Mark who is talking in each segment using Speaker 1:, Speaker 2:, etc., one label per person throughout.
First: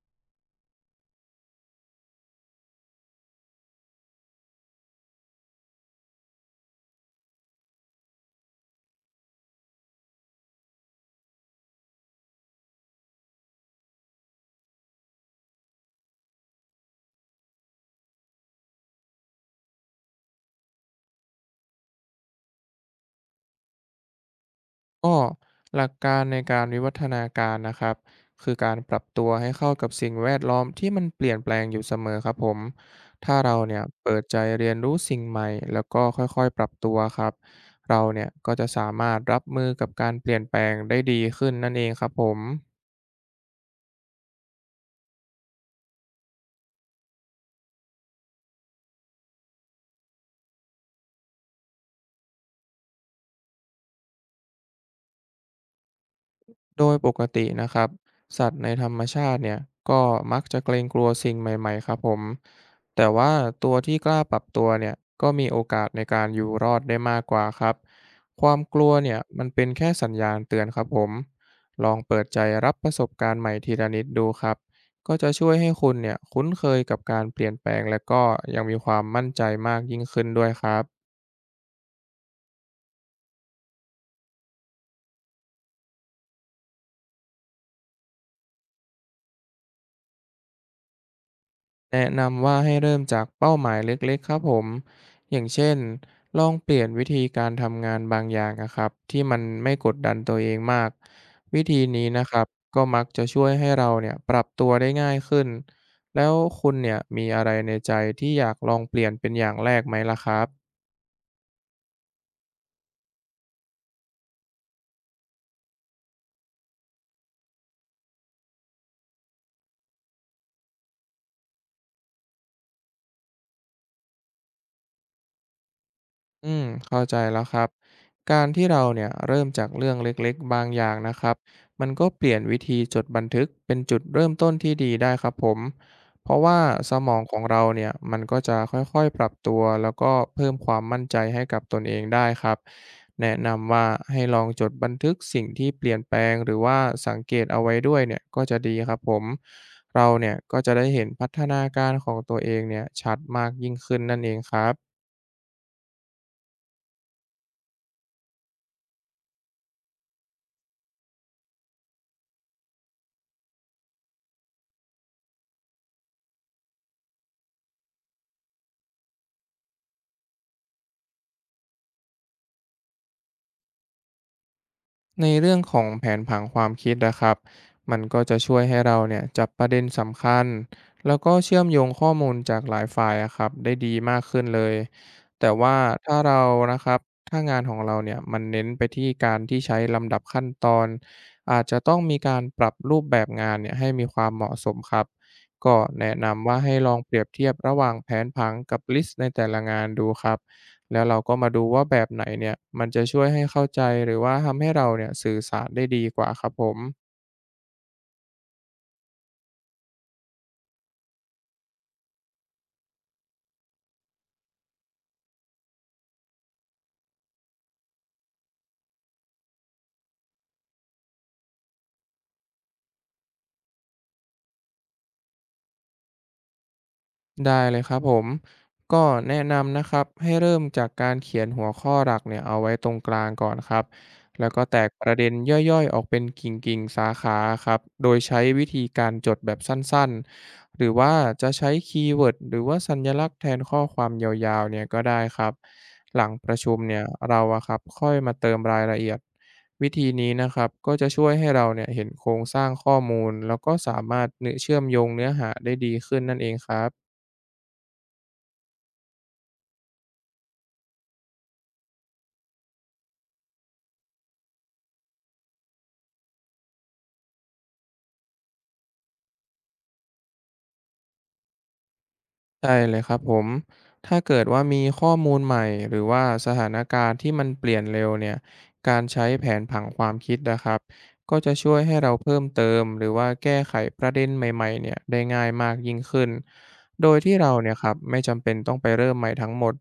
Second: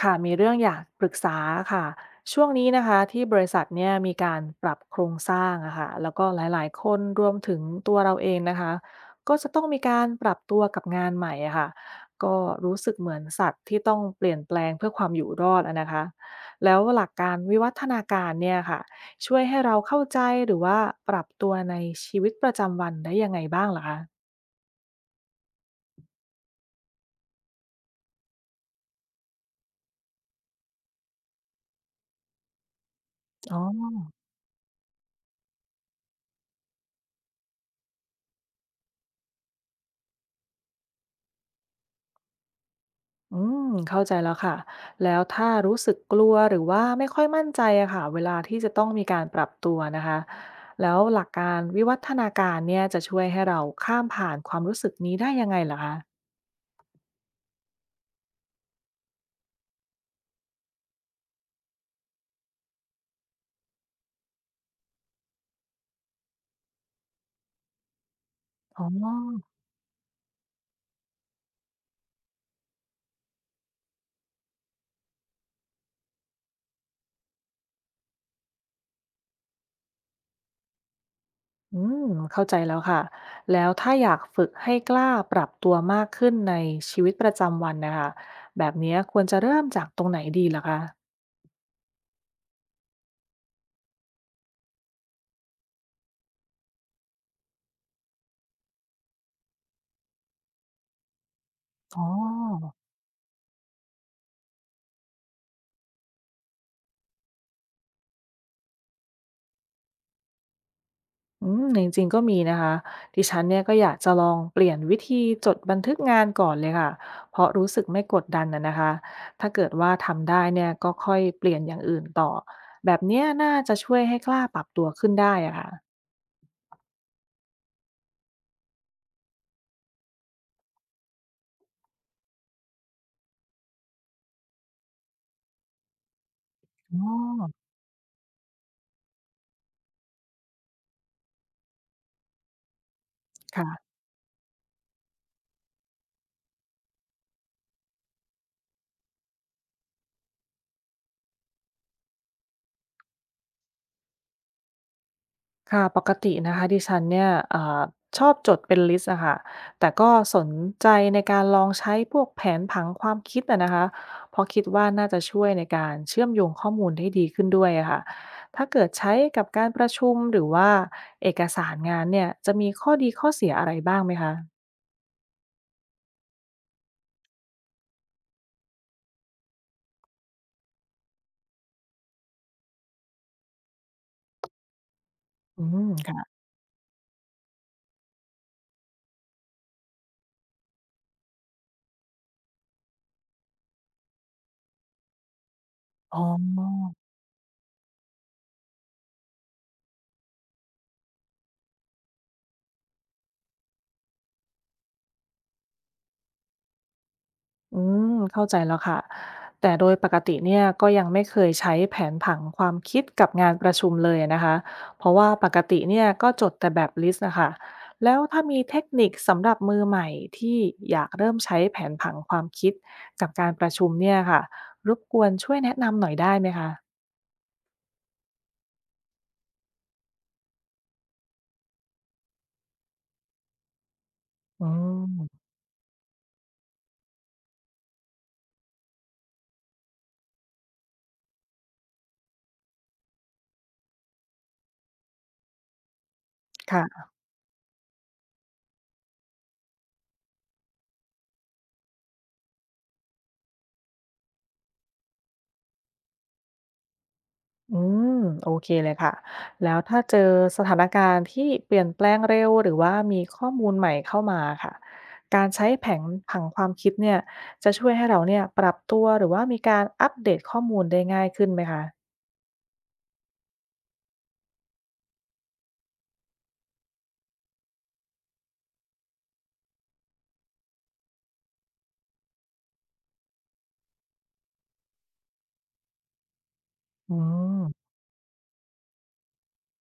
Speaker 1: ค่ะมีเรื่องอยากปรึกษาค่ะช่วงนี้นะคะที่บริษัทเนี่ยมีการปรับโครงสร้างอะค่ะแล้วก็หลายๆคนรวมถึงตัวเราเองนะคะก็จะต้องมีการปรับตัวกับงานใหม่อะค่ะก็รู้สึกเหมือนสัตว์ที่ต้องเปลี่ยนแปลงเพื่อความอยู่รอดอะนะคะแล้วหลักการวิวัฒนาการเนี่ยค่ะช่วยให้เราเข้าใจหรือว่าปรับตัวในชีวิตประจำวันได้ยังไงบ้างเหรอคะ
Speaker 2: ก็หลักการในการวิวัฒนาการนะครับคือการปรับตัวให้เข้ากับสิ่งแวดล้อมที่มันเปลี่ยนแปลงอยู่เสมอครับผมถ้าเรา
Speaker 1: อ๋
Speaker 2: เนี่ย
Speaker 1: อ
Speaker 2: เปิดใจเรียนรู้สิ่งใหม่แล้วก็ค่อยๆปรับตัวครับเราเนี่ยก็จะสามารถรับมือกับการเปลี่ยนแปลงได้ดีขึ้นนั่นเองครับผม
Speaker 1: อืมเข้าใจแล้วค่ะแล้วถ้ารู้สึกกลัวหรือว่าไม่ค่อยมั่นใจอะค่ะเวลาที่จะต้องมีการปรับตัวนะคะแล้วหลักการวิวัฒนาการเนี่ยจะช่วยให้เราข้ามผ่านความรู้สึกนี้ได้ยังไงลหรคะ
Speaker 2: โดยปกตินะครับสัตว์ในธรรมชาติเนี่ยก็มักจะเกรงกลัวสิ่งใหม่ๆครับผมแต่ว่าตัวที่กล้าปรับตัวเนี่ยก็มีโอกาสในการอยู่รอดได้มากกว่าครับความก
Speaker 1: อ๋อ
Speaker 2: ลัวเนี่ยมันเป็นแค่สัญญาณเตือนครับผมลองเปิดใจรับประสบการณ์ใหม่ทีละนิดดูครับก็จะช่วยให้คุณเนี่ยคุ้นเคยกับการเปลี่ยนแปลงและก็ยังมีความมั่นใจมากยิ่งขึ้นด้วยครับ
Speaker 1: อืมเข้าใจแล้วค่ะแล้วถ้าอยากฝึกให้กล้าปรับตัวมากขึ้นในชีวิตประจำวันนะคะแบบเนี้ยควรจะเริ่มจากตรงไหนดีล่ะคะ
Speaker 2: แนะนำว่าให้เริ่มจากเป้าหมายเล็กๆครับผมอย่างเช่นลองเปลี่ยนวิธีการทำงานบางอย่างนะครับที่มันไม่กดดันตัวเองมากวิธี
Speaker 1: อ๋อ
Speaker 2: นี้นะครับก็มักจะช่วยให้เราเนี่ยปรับตัวได้ง่ายขึ้นแล้วคุณเนี่ยมีอะไรในใจที่อยากลองเปลี่ยนเป็นอย่างแรกไหมล่ะครับ
Speaker 1: จริงๆก็มีนะคะดิฉันเนี่ยก็อยากจะลองเปลี่ยนวิธีจดบันทึกงานก่อนเลยค่ะเพราะรู้สึกไม่กดดันนะนะคะถ้าเกิดว่าทำได้เนี่ยก็ค่อยเปลี่ยนอย่างอื่นต่อแบบเนี้ยน่าจะช่วยให้กล้าปรับตัวขึ้นได้อะค่ะ
Speaker 2: เข้าใจแล้วครับการที่เราเนี่ยเริ่มจากเรื่องเล็กๆบางอย่างนะครับมันก็เปลี่ยนวิธีจดบันทึกเป็นจุดเริ่มต้นที่ดีได้ครับผมเพราะว่าส
Speaker 1: อ๋
Speaker 2: ม
Speaker 1: อ
Speaker 2: องของเราเนี่ยมันก็จะค่อยๆปรับตัวแล้วก็เพิ่มความมั่นใจให้กับตนเองได้ครับแนะนำว่า
Speaker 1: ค่ะ
Speaker 2: ให้ลองจดบันทึกสิ่งที่เปลี่ยนแปลงหรือว่าสังเกตเอาไว้ด้วยเนี่ยก็จะดีครับผมเราเนี่ยก็จะได้เห็นพัฒนาการของตัวเองเนี่ยชัดมากยิ่งขึ้นนั่นเองครับ
Speaker 1: ค่ะปกตินะคะดิฉันเนี่ยเอ่าชอบจดเป็นลิสต์อะค่ะแต่ก็สนใจในการลองใช้พวกแผนผังความคิดอะนะคะเพราะคิดว่าน่าจะช่วยในการเชื่อมโยงข้อมูลได้ดีขึ้นด้วยอะค่ะถ้าเกิดใช้กับการประชุมหรือว่าเอกสารงานเนี่ยจะมีข้อดีข้อเสียอะไรบ้างไหมคะ
Speaker 2: ในเรื่องของแผนผังความคิดนะครับมันก็จะช่วยให้เราเนี่ยจับประเด็นสำคัญแล้วก็เชื่อมโยงข้อมูลจากหลายฝ่ายอะครับได้ดีมากขึ้นเลย แต่
Speaker 1: อื
Speaker 2: ว่า
Speaker 1: ม
Speaker 2: ถ้า
Speaker 1: ค่ะ
Speaker 2: เรานะครับถ้างานของเราเนี่ยมันเน้นไปที่การที่ใช้ลำดับขั้นตอนอาจจะต้องมีการปรับรูปแบบงานเนี่ยให้มีความเหมาะสมครับก็แนะ
Speaker 1: อ๋
Speaker 2: นำว่าให้
Speaker 1: อ
Speaker 2: ลองเปรียบเทียบระหว่างแผนผังกับลิสต์ในแต่ละงานดูครับ แล้วเราก็มาดูว่าแบบไหนเนี่ยมันจะช่วยให้เข้าใจหรือว่าทำให้เราเนี่ยสื่อสารได้ดีกว่าครับผม
Speaker 1: อืเข้าใจแล้วค่ะแต่โดยปกติเนี่ยก็ยังไม่เคยใช้แผนผังความคิดกับงานประชุมเลยนะคะเพราะว่าปกติเนี่ยก็จดแต่แบบลิสต์นะคะแล้วถ้ามีเทคนิคสำหรับมือใหม่ที่อยากเริ่มใช้แผนผังความคิดกับการประชุมเนี่ยค่ะรบกวนช่วยแนะนำหน่อยได้ไหมคะ
Speaker 2: ได้เลยครับผม ก็แนะนำนะครับให้เริ่มจากการเขียนหัวข้อหลักเนี่ยเอาไว้ตรงกลางก่อนครับ แล้วก็
Speaker 1: อื
Speaker 2: แตกประเด็น
Speaker 1: ม
Speaker 2: ย่อยๆออกเป็นกิ่งๆสาขาครับ โดยใช้วิธีการจดแบบสั้นๆ หรือว่าจะใช้คีย์เวิร์ดหรือว่าสัญลักษณ์แทนข้อความยาวๆเนี่ยก็ได้ครับหลังประชุมเนี่ย
Speaker 1: ค่ะ
Speaker 2: เราอะครับค่อยมาเติมรายละเอียด วิธีนี้นะครับก็จะช่วยให้เราเนี่ยเห็นโครงสร้างข้อมูลแล้วก็สามารถเนื้อเชื่อมโยงเนื้อหาได้ดีขึ้นนั่นเองครับ
Speaker 1: อืมโอเคเลยค่ะแล้วถ้าเจอสถานการณ์ที่เปลี่ยนแปลงเร็วหรือว่ามีข้อมูลใหม่เข้ามาค่ะการใช้แผนผังความคิดเนี่ยจะช่วยให้เราเนี่ยปรับตัวหรือว่ามีการอัปเดตข้อมูลได้ง่ายขึ้นไหมคะ
Speaker 2: ใช่เลยครับผมถ้าเกิดว่ามีข้อมูลใหม่หรือว่าสถานการณ์ที่มันเปลี่ยนเร็วเนี่ยการใช้แผนผังความคิดนะครับก็จะช่วยให้เราเพิ่มเติมหรือว่าแก้ไขประเด็นใหม่ๆเนี่ยได้ง่ายมากยิ่งขึ้นโด
Speaker 1: อื
Speaker 2: ยที่เราเนี่ยค
Speaker 1: ม
Speaker 2: รับไม่จำเป็นต้องไปเริ่มใหม่ทั้งหมด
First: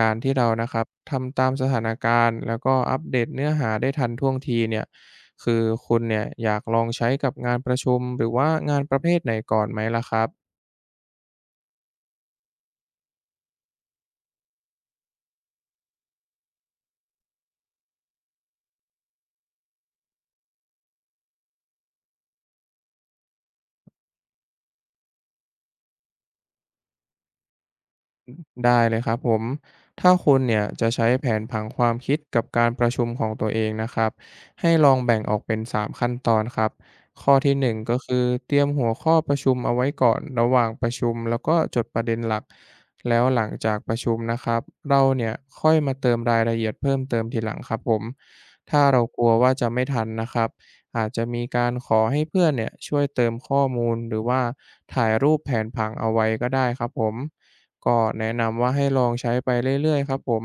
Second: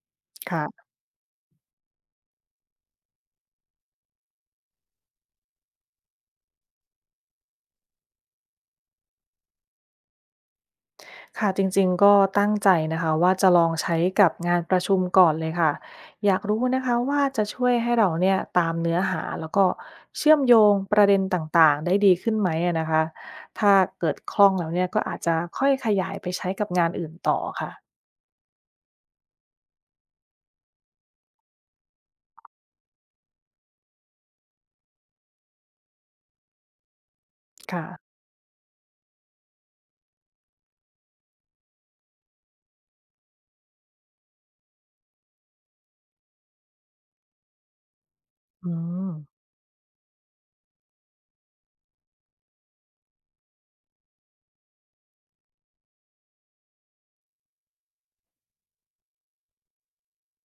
Speaker 2: การที่เรานะครับ
Speaker 1: ค่ะ
Speaker 2: ทำตามสถานการณ์แล้วก็อัปเดตเนื้อหาได้ทันท่วงทีเนี่ยคือคุณเนี่ยอยากลองใช้กับงานประชุมหรือว่างานประเภทไหนก่อนไหมล่ะครับ
Speaker 1: ค่ะจริงๆก็ตั้งใจนะคะว่าจะลองใช้กับงานประชุมก่อนเลยค่ะอยากรู้นะคะว่าจะช่วยให้เราเนี่ยตามเนื้อหาแล้วก็เชื่อมโยงประเด็นต่างๆได้ดีขึ้นไหมอะนะคะถ้าเกิดคล่องแล้วเนี่ยก็อาจจะค่อยขยายไปใช้กับงานอื่นต่อค่ะ
Speaker 2: ได้เลยครับผมถ้าคุณเนี่ยจะใช้แผนผังความคิดกับการประชุมของตัวเองนะครับให้ลองแบ่งออกเป็นสามขั้นตอนครับข้อที่1
Speaker 1: ค่ะ
Speaker 2: ก็คือเตรียมหัวข้อประชุมเอาไว้ก่อนระหว่างประชุมแล้วก็จดประเด็นหลักแล้วหลังจากประชุมนะครับเราเนี่ยค่อยมาเติมรายละเอียดเพิ่มเติมทีหลังครับผม
Speaker 1: อื
Speaker 2: ถ้าเรา
Speaker 1: ม
Speaker 2: กลัวว่าจะไม่ทันนะครับ อาจจะมีการขอให้เพื่อนเนี่ยช่วยเติมข้อมูลหรือว่าถ่ายรูปแผนผังเอาไว้ก็ได้ครับผมก็แนะนำว่าให้ลองใช้ไปเรื่อยๆครับผม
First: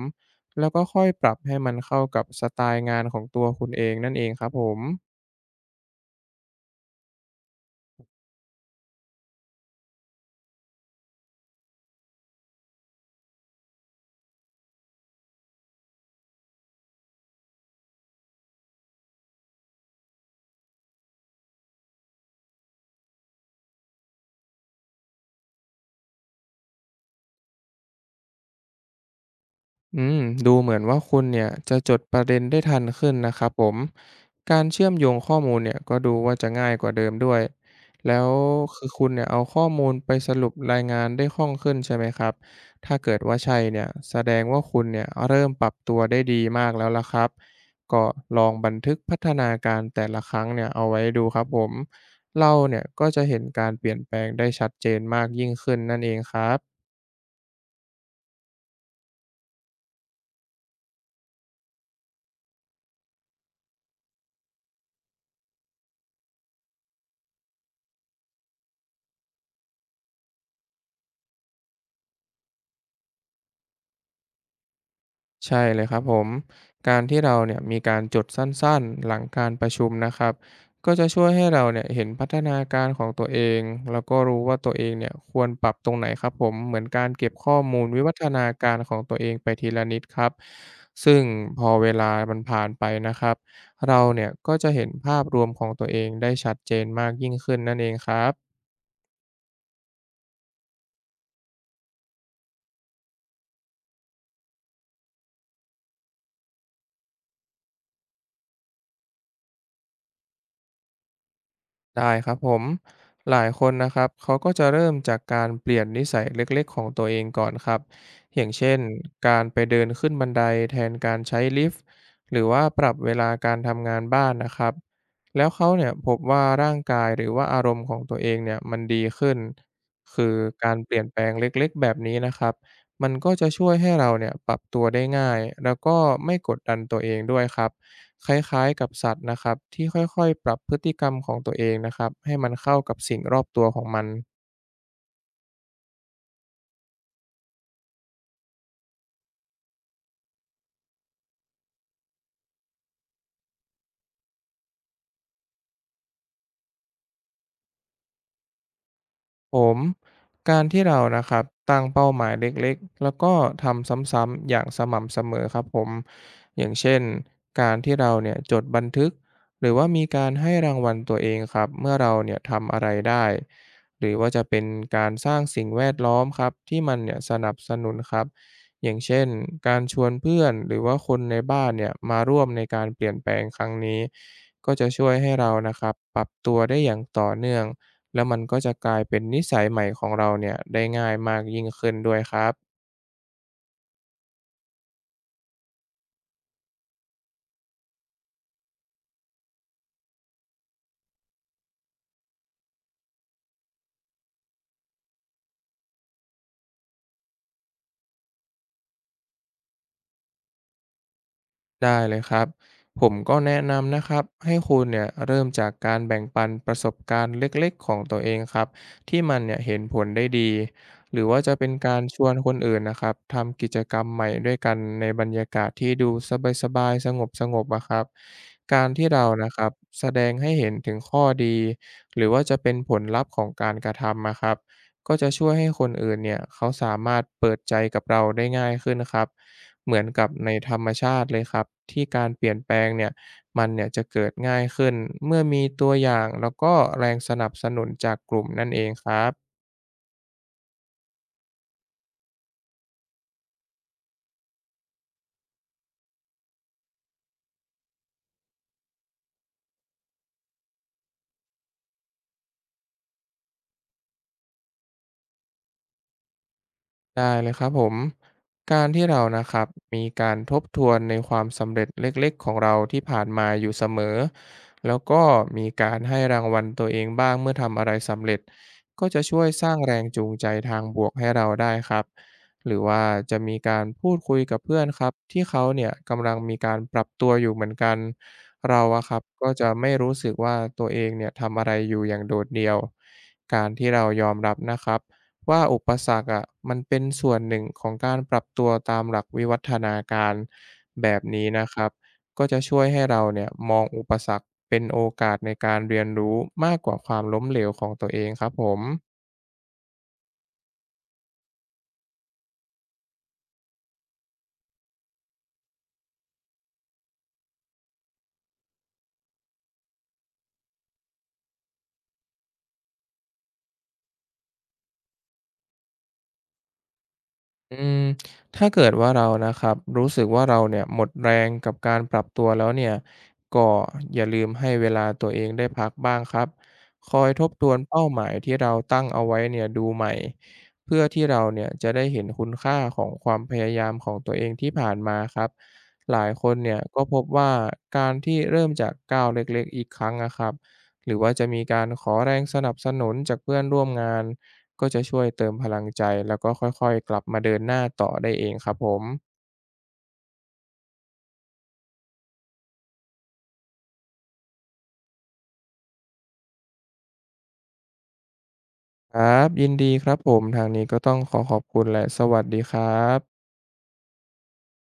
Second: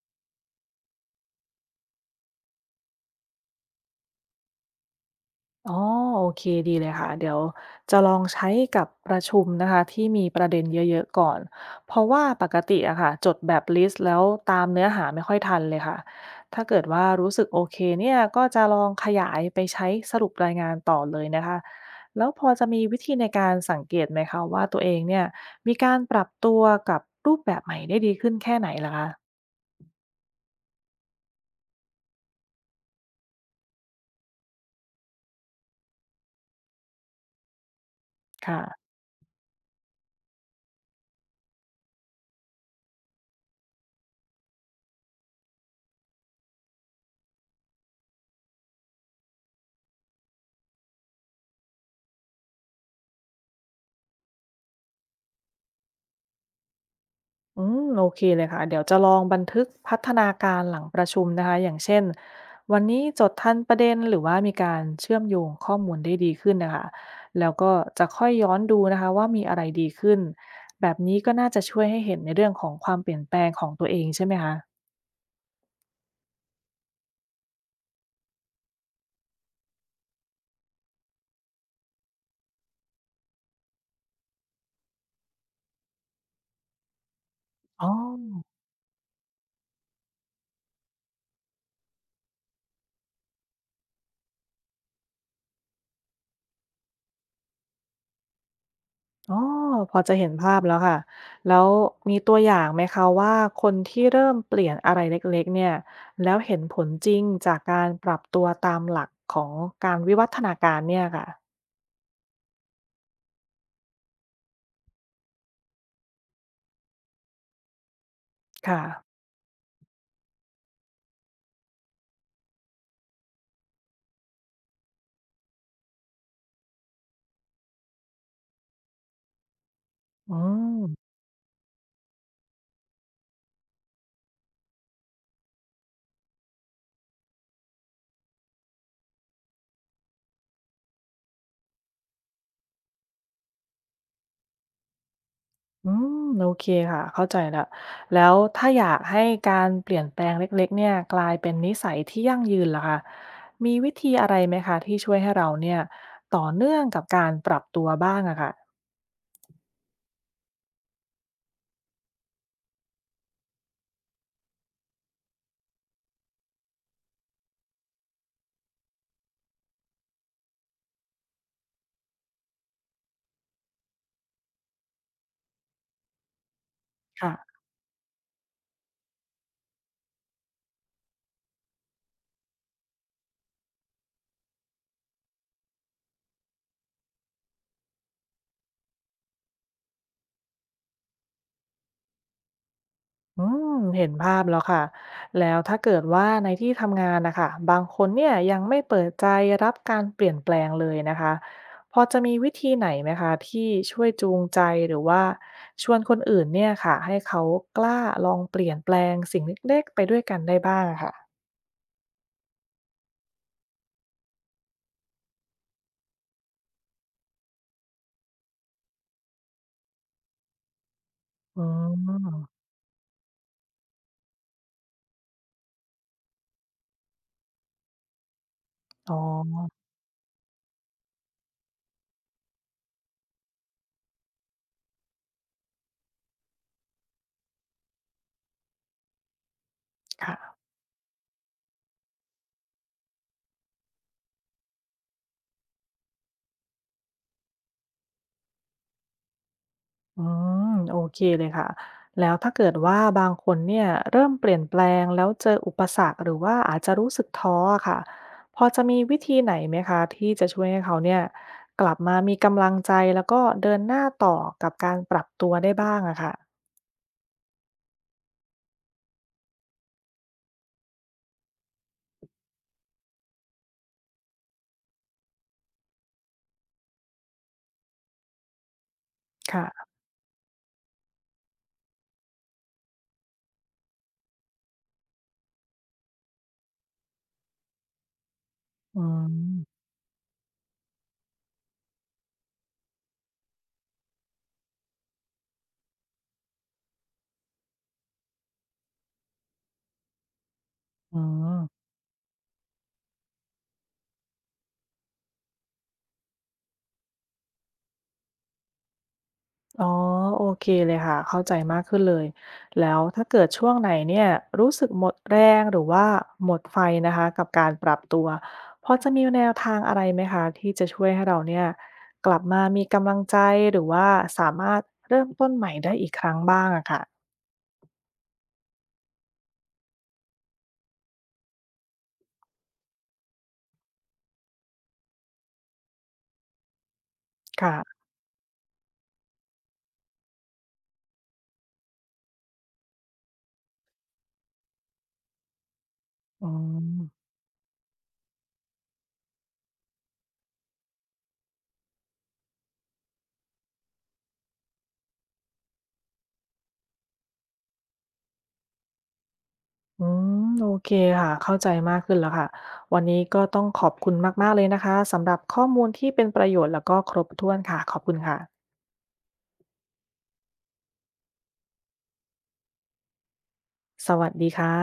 Speaker 2: แล้วก็ค่อยปรับให้มันเข้ากับสไตล์งานของตัวคุณเองนั่นเองครับผม
Speaker 1: อ๋อโอเคดีเลยค่ะเดี๋ยวจะลองใช้กับประชุมนะคะที่มีประเด็นเยอะๆก่อนเพราะว่าปกติอะค่ะจดแบบลิสต์แล้วตามเนื้อหาไม่ค่อยทันเลยค่ะถ้าเกิดว่ารู้สึกโอเคเนี่ยก็จะลองขยายไปใช้สรุปรายงานต่อเลยนะคะแล้วพอจะมีวิธีในการสังเกตไหมคะว่าตัวเองเนี่ยมีการปรับตัวกับรูปแบบใหม่ได้ดีขึ้นแค่ไหนล่ะคะ
Speaker 2: อืมดูเหมือนว่าคุณเนี่ยจะจดประเด็นได้ทันขึ้นนะครับผม การเชื่อมโยงข้อมูลเนี่ยก็ดูว่าจะง่ายกว่าเดิมด้วย แล้ว
Speaker 1: ค่ะ
Speaker 2: คือคุณเนี่ยเอาข้อมูลไปสรุปรายงานได้คล่องขึ้นใช่ไหมครับถ้าเกิดว่าใช่เนี่ยแสดงว่าคุณเนี่ยเริ่มปรับตัวได้ดีมากแล้วล่ะครับก็ลองบันทึกพัฒนาการแต่ละครั้งเนี่ยเอาไว้ดูครับผมเราเนี่ยก็จะเห็นการเปลี่ยนแปลงได้ชัดเจนมากยิ่งขึ้นนั่นเองครับ
Speaker 1: อืมโอเคเลยค่ะเดี๋ยวจะลองบันทึกพัฒนาการหลังประชุมนะคะอย่างเช่นวันนี้จดทันประเด็นหรือว่ามีการเชื่อมโยงข้อมูลได้ดีขึ้นนะคะแล้วก็จะค่อยย้อนดูนะคะว่ามีอะไรดีขึ้นแบบนี้ก็น่าจะช่วยให้เห็นในเรื่องของความเปลี่ยนแปลงของตัวเองใช่ไหมคะ
Speaker 2: ใช่เลยครับผมการที่เราเนี่ยมีการจดสั้นๆหลังการประชุมนะครับก็จะช่วยให้เราเนี่ยเห็นพัฒนาการของตัวเองแล้วก็รู้ว่าตัวเองเนี่ยควรปรับตรงไหนครับผมเหมือนการเก็บข้อมู
Speaker 1: อ๋
Speaker 2: ล
Speaker 1: อ
Speaker 2: วิวัฒนาการของตัวเองไปทีละนิดครับซึ่งพอเวลามันผ่านไปนะครับเราเนี่ยก็จะเห็นภาพรวมของตัวเองได้ชัดเจนมากยิ่งขึ้นนั่นเองครับ
Speaker 1: อ๋อพอจะเห็นภาพแล้วค่ะแล้วมีตัวอย่างไหมคะว่าคนที่เริ่มเปลี่ยนอะไรเล็กๆเนี่ยแล้วเห็นผลจริงจากการปรับตัวตามหลักของการวิวัฒนาการเนี่ยค่ะ
Speaker 2: ได้ครับผมหลายคนนะครับเขาก็จะเริ่มจากการเปลี่ยนนิสัยเล็กๆของตัวเองก่อนครับอย่างเช่น
Speaker 1: ค่ะ
Speaker 2: การไปเดินขึ้นบันไดแทนการใช้ลิฟต์หรือว่าปรับเวลาการทำงานบ้านนะครับแล้วเขาเนี่ยพบว่าร่างกายหรือว่าอารมณ์ของตัวเองเนี่ยมันดีขึ้นคือ
Speaker 1: อื
Speaker 2: การเป
Speaker 1: ม
Speaker 2: ลี่ยนแปลงเล็กๆแบบนี้นะครับมันก็จะช่วยให้เราเนี่ยปรับตัวได้ง่ายแล้วก็ไม่กดดันตัวเองด้วยครับ คล้ายๆกับสัตว์นะครับที่ค่อยๆปรับพฤติกรรมของตัวเองนะครับให้มันเข้ากับสิ่งรอบตัวของมัน
Speaker 1: อืโอเคค่ะเข้าใจละแล้วถ้าอยากให้การเปลี่ยนแปลงเล็กๆเนี่ยกลายเป็นนิสัยที่ยั่งยืนล่ะคะมีวิธีอะไรไหมคะที่ช่วยให้เราเนี่ยต่อเนื่องกับการปรับตัวบ้างอะค่ะ
Speaker 2: ผมการที่เรานะครับตั้งเป้าหมายเล็กๆแล้วก็ทำซ้ำๆอย่างสม่ำเสมอครับผมอย่างเช่นการที่เราเนี่ยจดบันทึกหรือว่ามีการให้รางวัลตัวเองครับเมื่อเราเนี่ยทำอะไรได้หรือว่าจะเป็นการสร้างสิ่งแวดล้อมครับที่มันเนี่ยสนั
Speaker 1: ค่ะ
Speaker 2: บสนุนครับอย่างเช่นการชวนเพื่อนหรือว่าคนในบ้านเนี่ยมาร่วมในการเปลี่ยนแปลงครั้งนี้ก็จะช่วยให้เรานะครับปรับตัวได้อย่างต่อเนื่อง แล้วมันก็จะกลายเป็นนิสัยใหม่ของเราเนี่ยได้ง่ายมากยิ่งขึ้นด้วยครับ
Speaker 1: อืมเห็นภาพแล้วค่ะแล้วถ้าเกิดว่าในที่ทำงานนะคะบางคนเนี่ยยังไม่เปิดใจรับการเปลี่ยนแปลงเลยนะคะพอจะมีวิธีไหนไหมคะที่ช่วยจูงใจหรือว่าชวนคนอื่นเนี่ยค่ะให้เขากล้าลองเปลี่ยนแปลงสิ่งเล็กๆไปด้วยกันได้บ้างอะค่ะ
Speaker 2: ได้เลยครับผมก็แนะนำนะครับให้คุณเนี่ยเริ่มจากการแบ่งปันประสบการณ์เล็กๆของตัวเองครับที่มันเนี่ยเห็นผลได้ดีหรือว่าจะ
Speaker 1: อื
Speaker 2: เป็นการชวนคน
Speaker 1: ม
Speaker 2: อื่นนะครับทำกิจกรรมใหม่ด้วยกันในบรรยากาศที่ดูสบายๆสงบๆอะครับการที่
Speaker 1: อ๋อ
Speaker 2: เรานะครับแสดงให้เห็นถึงข้อดีหรือว่าจะเป็นผลลัพธ์ของการกระทำนะครับ ก็จะช่วยให้คนอื่นเนี่ยเขาสามารถเปิดใจกับเราได้ง่ายขึ้นครับ เหมือนกับใน
Speaker 1: ค่ะ
Speaker 2: ธรรมชาติเลยครับที่การเปลี่ยนแปลงเนี่ยมันเนี่ยจะเกิดง่ายขึ้นเมื่อมีตัวอย่างแล้วก็แรงสนับสนุนจากกลุ่มนั่นเองครับ
Speaker 1: อืมโอเคเลยค่ะแล้วถ้าเกิดว่าบางคนเนี่ยเริ่มเปลี่ยนแปลงแล้วเจออุปสรรคหรือว่าอาจจะรู้สึกท้ออะค่ะพอจะมีวิธีไหนไหมคะที่จะช่วยให้เขาเนี่ยกลับมามีกำลังใจแล้วก็เดินหน้าต่อกับการปรับตัวได้บ้างอะค่ะ
Speaker 2: ได้เลยครับผมการที่เรานะครับมีการทบทวนในความสำเร็จเล็กๆของเราที่ผ่านมาอยู่เสมอแล้วก็มีการให้รางวัลตัวเองบ้างเมื่อทำอะไรสำเร็จก็จะช่วยสร้าง
Speaker 1: ค่ะ
Speaker 2: แรงจูงใจทางบวกให้เราได้ครับหรือว่าจะมีการพูดคุยกับเพื่อนครับที่เขาเนี่ยกำลังมีการปรับตัวอยู่เหมือนกันเรา
Speaker 1: อื
Speaker 2: อะครับก็จะ
Speaker 1: ม
Speaker 2: ไม่รู้สึกว่าตัวเองเนี่ยทำอะไรอยู่อย่างโดดเดี่ยวการที่เรายอมรับนะครับ ว่าอุปสรรคอะมันเป็นส่วนหนึ่งของการปรับตัวตามหลักวิวัฒนาการแบ
Speaker 1: อื
Speaker 2: บนี้นะ
Speaker 1: ม
Speaker 2: ครับก็จะช่วยให้เราเนี่ยมองอุปสรรคเป็นโอกาสในการเรียนรู้มากกว่าความล้มเหลวของตัวเองครับผม
Speaker 1: อ๋อโอเคเลยค่ะเข้าใจมากขึ้นเลยแล้วถ้าเกิดช่วงไหนเนี่ยรู้สึกหมดแรงหรือว่าหมดไฟนะคะกับการปรับตัวพอจะมีแนวทางอะไรไหมคะที่จะช่วยให้เราเนี่ยกลับมามีกำลังใจหรือว่าสามารถเริ่มต้นใหม่ได้อีกครั้งบ้างอะค่ะ
Speaker 2: อืมถ้าเกิดว่าเรานะครับรู้สึกว่าเราเนี่ยหมดแรงกับการปรับตัวแล้วเนี่ยก็อย่าลืมให้เวลาตัวเองได้พักบ้างครับคอยทบทวนเป้า
Speaker 1: ค่ะ
Speaker 2: หมายที่เราตั้งเอาไว้เนี่ยดูใหม่เพื่อที่เราเนี่ยจะได้เห็นคุณค่าของความพยายามของตัวเองที่ผ่านมาครับหลายค
Speaker 1: อื
Speaker 2: นเนี่ย
Speaker 1: ม
Speaker 2: ก็พบว่าการที่เริ่มจากก้าวเล็กๆอีกครั้งนะครับหรือว่าจะมีการขอแรงสนับสนุนจากเพื่อนร่วมงาน ก็จะช่วยเติมพลังใจแล้วก็ค่อยๆกลับมาเดินหน้าต่อได้เองครับผม
Speaker 1: อืมโอเคค่ะเข้าใจมากขึ้นแล้วค่ะวันนี้ก็ต้องขอบคุณมากๆเลยนะคะสำหรับข้อมูลที่เป็นประโยชน์แล้วก็ครบถ้วนค่ะขอบคุณค่ะ
Speaker 2: ครับยินดีครับผมทางนี้ก็ต้องขอขอบคุณและสวัสดีครับ
Speaker 1: สวัสดีค่ะ